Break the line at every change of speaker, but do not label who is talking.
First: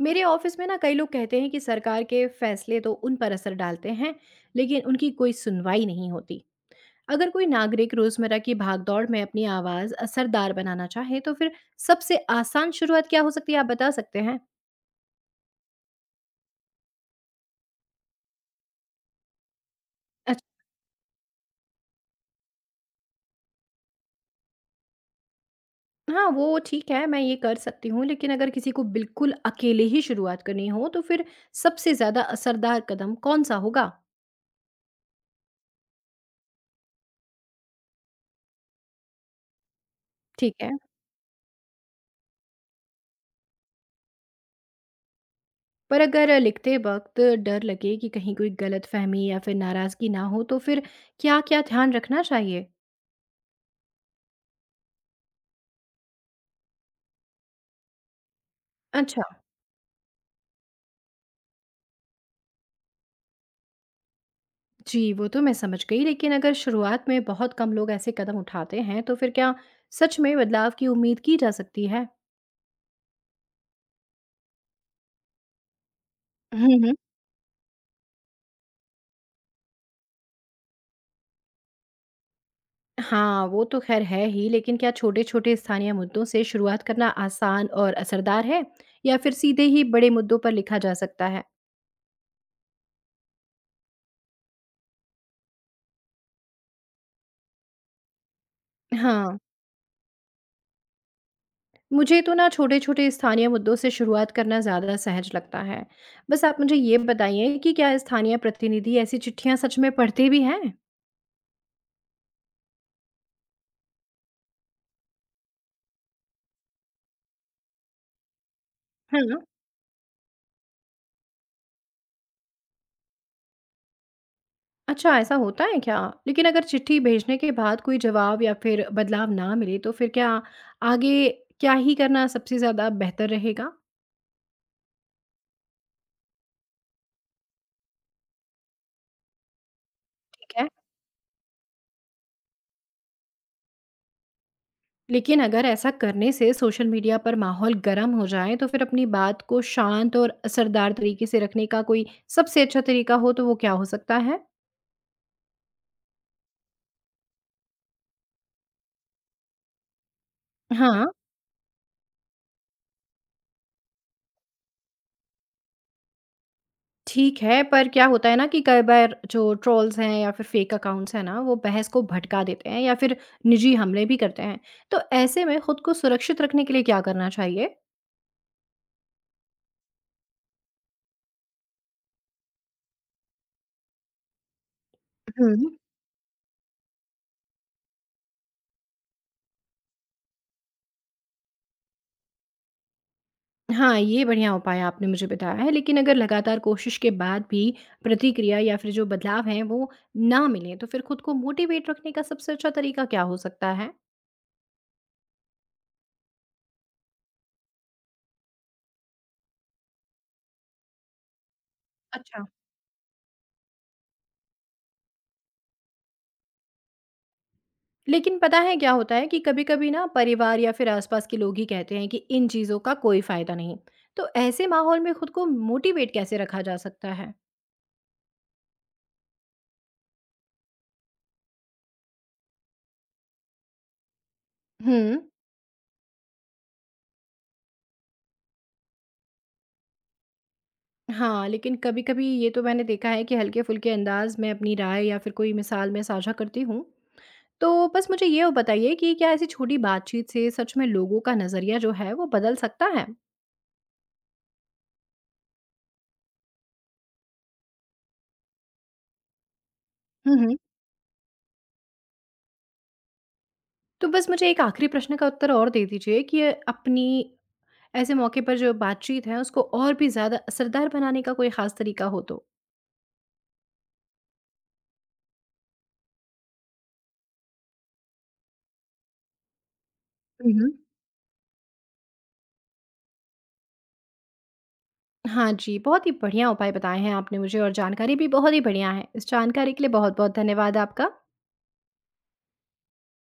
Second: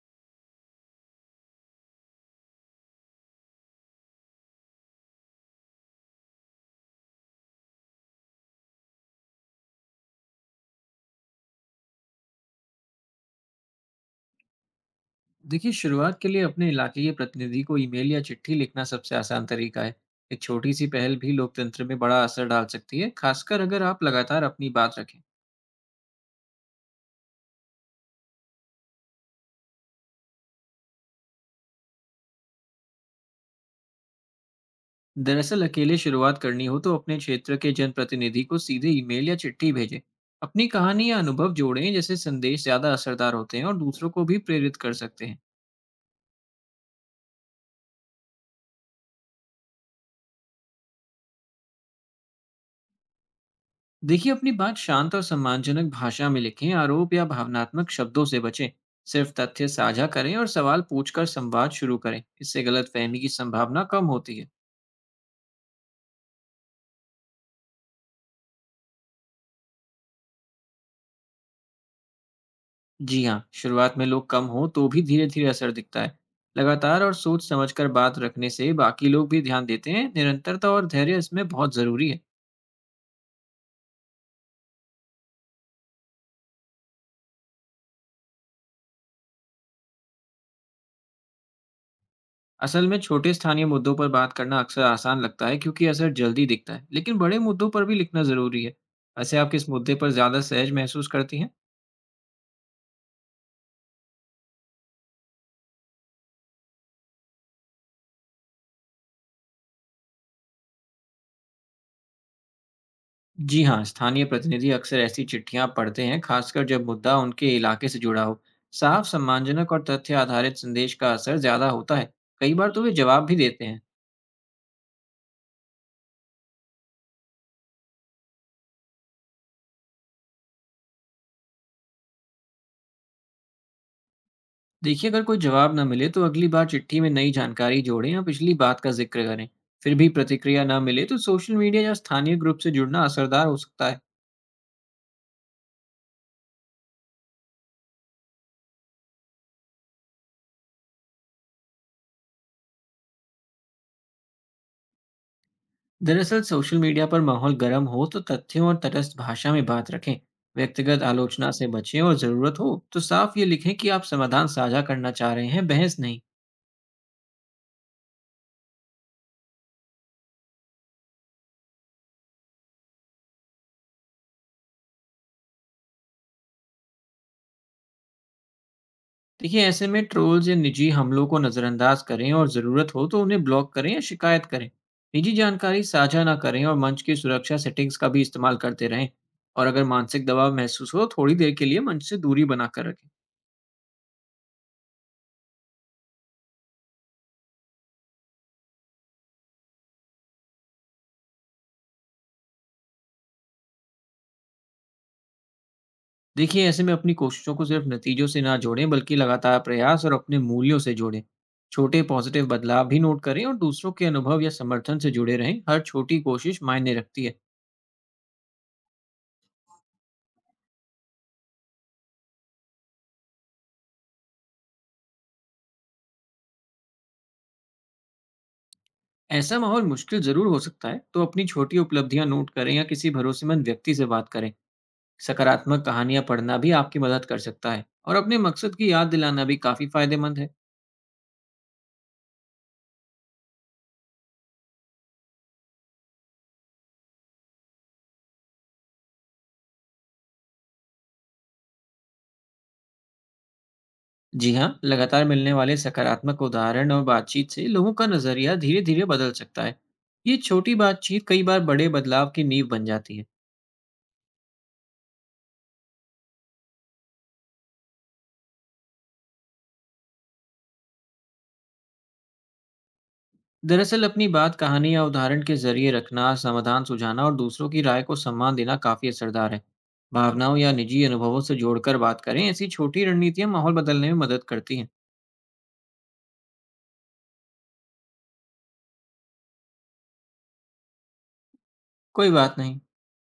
मेरे ऑफिस में ना कई लोग कहते हैं कि सरकार के फैसले तो उन पर असर डालते हैं, लेकिन उनकी कोई सुनवाई नहीं होती। अगर कोई नागरिक रोजमर्रा की भागदौड़ में अपनी आवाज असरदार बनाना चाहे तो फिर सबसे आसान शुरुआत क्या हो सकती है, आप बता सकते हैं?
देखिए शुरुआत के लिए अपने इलाके के प्रतिनिधि को ईमेल या चिट्ठी लिखना सबसे आसान तरीका है। एक
अच्छा।
छोटी सी पहल भी लोकतंत्र में बड़ा असर डाल सकती है, खासकर अगर आप लगातार अपनी बात रखें।
हाँ, वो ठीक है, मैं ये कर सकती हूँ। लेकिन अगर किसी को बिल्कुल अकेले ही शुरुआत करनी हो तो फिर सबसे ज्यादा असरदार कदम कौन सा होगा?
दरअसल अकेले शुरुआत करनी हो तो अपने क्षेत्र के जनप्रतिनिधि को सीधे ईमेल या चिट्ठी भेजें।
ठीक
अपनी
है।
कहानी या अनुभव जोड़ें जैसे संदेश ज़्यादा असरदार होते हैं और दूसरों को भी प्रेरित कर सकते हैं।
पर अगर लिखते वक्त डर लगे कि कहीं कोई गलतफहमी या फिर नाराज़गी ना हो तो फिर क्या-क्या ध्यान रखना चाहिए?
देखिए अपनी बात शांत और सम्मानजनक भाषा में लिखें, आरोप या भावनात्मक शब्दों से बचें।
अच्छा।
सिर्फ तथ्य साझा करें और सवाल पूछकर संवाद शुरू करें, इससे गलतफहमी की संभावना कम होती है।
जी, वो तो मैं समझ गई। लेकिन अगर शुरुआत में बहुत कम लोग ऐसे कदम उठाते हैं तो फिर क्या सच में बदलाव की उम्मीद की जा सकती है?
जी हाँ, शुरुआत में लोग कम हो तो भी धीरे धीरे असर दिखता है।
हम्म हम्म।
लगातार और सोच समझकर बात रखने से बाकी लोग भी ध्यान देते हैं, निरंतरता और धैर्य इसमें बहुत ज़रूरी है।
हाँ, वो तो खैर है ही। लेकिन क्या छोटे-छोटे स्थानीय मुद्दों से शुरुआत करना आसान और असरदार है, या फिर सीधे ही बड़े मुद्दों पर लिखा जा सकता है?
असल में छोटे स्थानीय मुद्दों पर बात करना अक्सर आसान लगता है क्योंकि असर जल्दी दिखता है, लेकिन बड़े मुद्दों पर भी लिखना ज़रूरी है।
हाँ।
वैसे आप किस मुद्दे पर ज़्यादा सहज महसूस करती हैं?
मुझे तो ना छोटे-छोटे स्थानीय मुद्दों से शुरुआत करना ज़्यादा सहज लगता है। बस आप मुझे ये बताइए कि क्या स्थानीय प्रतिनिधि ऐसी चिट्ठियाँ सच में पढ़ते भी हैं?
जी हाँ, स्थानीय प्रतिनिधि अक्सर ऐसी चिट्ठियां पढ़ते हैं, खासकर जब मुद्दा उनके इलाके से जुड़ा हो। साफ,
हाँ।
सम्मानजनक और तथ्य आधारित संदेश का असर ज़्यादा होता है। कई बार तो वे जवाब भी देते हैं।
अच्छा, ऐसा होता है क्या? लेकिन अगर चिट्ठी भेजने के बाद कोई जवाब या फिर बदलाव ना मिले तो फिर क्या आगे क्या ही करना सबसे ज़्यादा बेहतर रहेगा?
देखिए, अगर कोई जवाब न मिले तो अगली बार चिट्ठी में नई जानकारी जोड़ें या पिछली बात का जिक्र करें। फिर भी
ठीक
प्रतिक्रिया
है।
न मिले तो सोशल मीडिया या स्थानीय ग्रुप से जुड़ना असरदार हो सकता है।
लेकिन अगर ऐसा करने से सोशल मीडिया पर माहौल गर्म हो जाए, तो फिर अपनी बात को शांत और असरदार तरीके से रखने का कोई सबसे अच्छा तरीका हो तो वो क्या हो सकता है?
दरअसल सोशल मीडिया पर माहौल गर्म हो तो तथ्यों और तटस्थ भाषा में बात रखें। व्यक्तिगत
हाँ।
आलोचना से बचें और ज़रूरत हो तो साफ ये लिखें कि आप समाधान साझा करना चाह रहे हैं, बहस नहीं।
ठीक है, पर क्या होता है ना कि कई बार जो ट्रोल्स हैं या फिर फेक अकाउंट्स हैं ना, वो बहस को भटका देते हैं या फिर निजी हमले भी करते हैं। तो ऐसे में खुद को सुरक्षित रखने के लिए क्या करना चाहिए?
देखिए ऐसे में ट्रोल्स या निजी हमलों को नज़रअंदाज करें और ज़रूरत हो तो उन्हें ब्लॉक करें या शिकायत करें। निजी
हम्म।
जानकारी साझा ना करें और मंच की सुरक्षा सेटिंग्स का भी इस्तेमाल करते रहें। और अगर मानसिक दबाव महसूस हो, थोड़ी देर के लिए मंच से दूरी बनाकर रखें।
हाँ, ये बढ़िया उपाय आपने मुझे बताया है। लेकिन अगर लगातार कोशिश के बाद भी प्रतिक्रिया या फिर जो बदलाव हैं, वो ना मिले, तो फिर खुद को मोटिवेट रखने का सबसे अच्छा तरीका क्या हो सकता है?
देखिए ऐसे में अपनी कोशिशों को सिर्फ नतीजों से ना जोड़ें, बल्कि लगातार प्रयास और अपने मूल्यों से जोड़ें। छोटे
अच्छा।
पॉजिटिव बदलाव भी नोट करें और दूसरों के अनुभव या समर्थन से जुड़े रहें, हर छोटी कोशिश मायने रखती है।
लेकिन पता है क्या होता है कि कभी-कभी ना परिवार या फिर आसपास के लोग ही कहते हैं कि इन चीज़ों का कोई फ़ायदा नहीं। तो ऐसे माहौल में खुद को मोटिवेट कैसे रखा जा सकता है?
ऐसा माहौल मुश्किल जरूर हो सकता है, तो अपनी छोटी उपलब्धियां नोट करें या किसी भरोसेमंद व्यक्ति से बात करें।
हुँ।
सकारात्मक कहानियां पढ़ना भी आपकी मदद कर सकता है और अपने मकसद की याद दिलाना भी काफी फायदेमंद है।
हाँ, लेकिन कभी-कभी ये तो मैंने देखा है कि हल्के-फुल्के अंदाज़ में अपनी राय या फिर कोई मिसाल मैं साझा करती हूँ। तो बस मुझे ये बताइए कि क्या ऐसी छोटी बातचीत से सच में लोगों का नज़रिया जो है वो बदल सकता है?
जी हाँ, लगातार मिलने वाले सकारात्मक उदाहरण और बातचीत से लोगों का नजरिया धीरे धीरे बदल सकता है।
हुँ,
ये
हुँ।
छोटी बातचीत कई बार बड़े बदलाव की नींव बन जाती है।
तो बस मुझे एक आखिरी प्रश्न का उत्तर और दे दीजिए कि अपनी ऐसे मौके पर जो बातचीत है उसको और भी ज़्यादा असरदार बनाने का कोई ख़ास तरीका हो तो?
दरअसल अपनी बात कहानी या उदाहरण के जरिए रखना, समाधान सुझाना और दूसरों की राय को सम्मान देना काफी असरदार है। भावनाओं
मम्,
या निजी अनुभवों से जोड़कर बात करें, ऐसी छोटी रणनीतियां माहौल बदलने में मदद करती हैं।
हाँ जी, बहुत ही बढ़िया उपाय बताए हैं आपने मुझे और जानकारी भी बहुत ही बढ़िया है। इस जानकारी के लिए बहुत-बहुत धन्यवाद आपका।
कोई बात नहीं।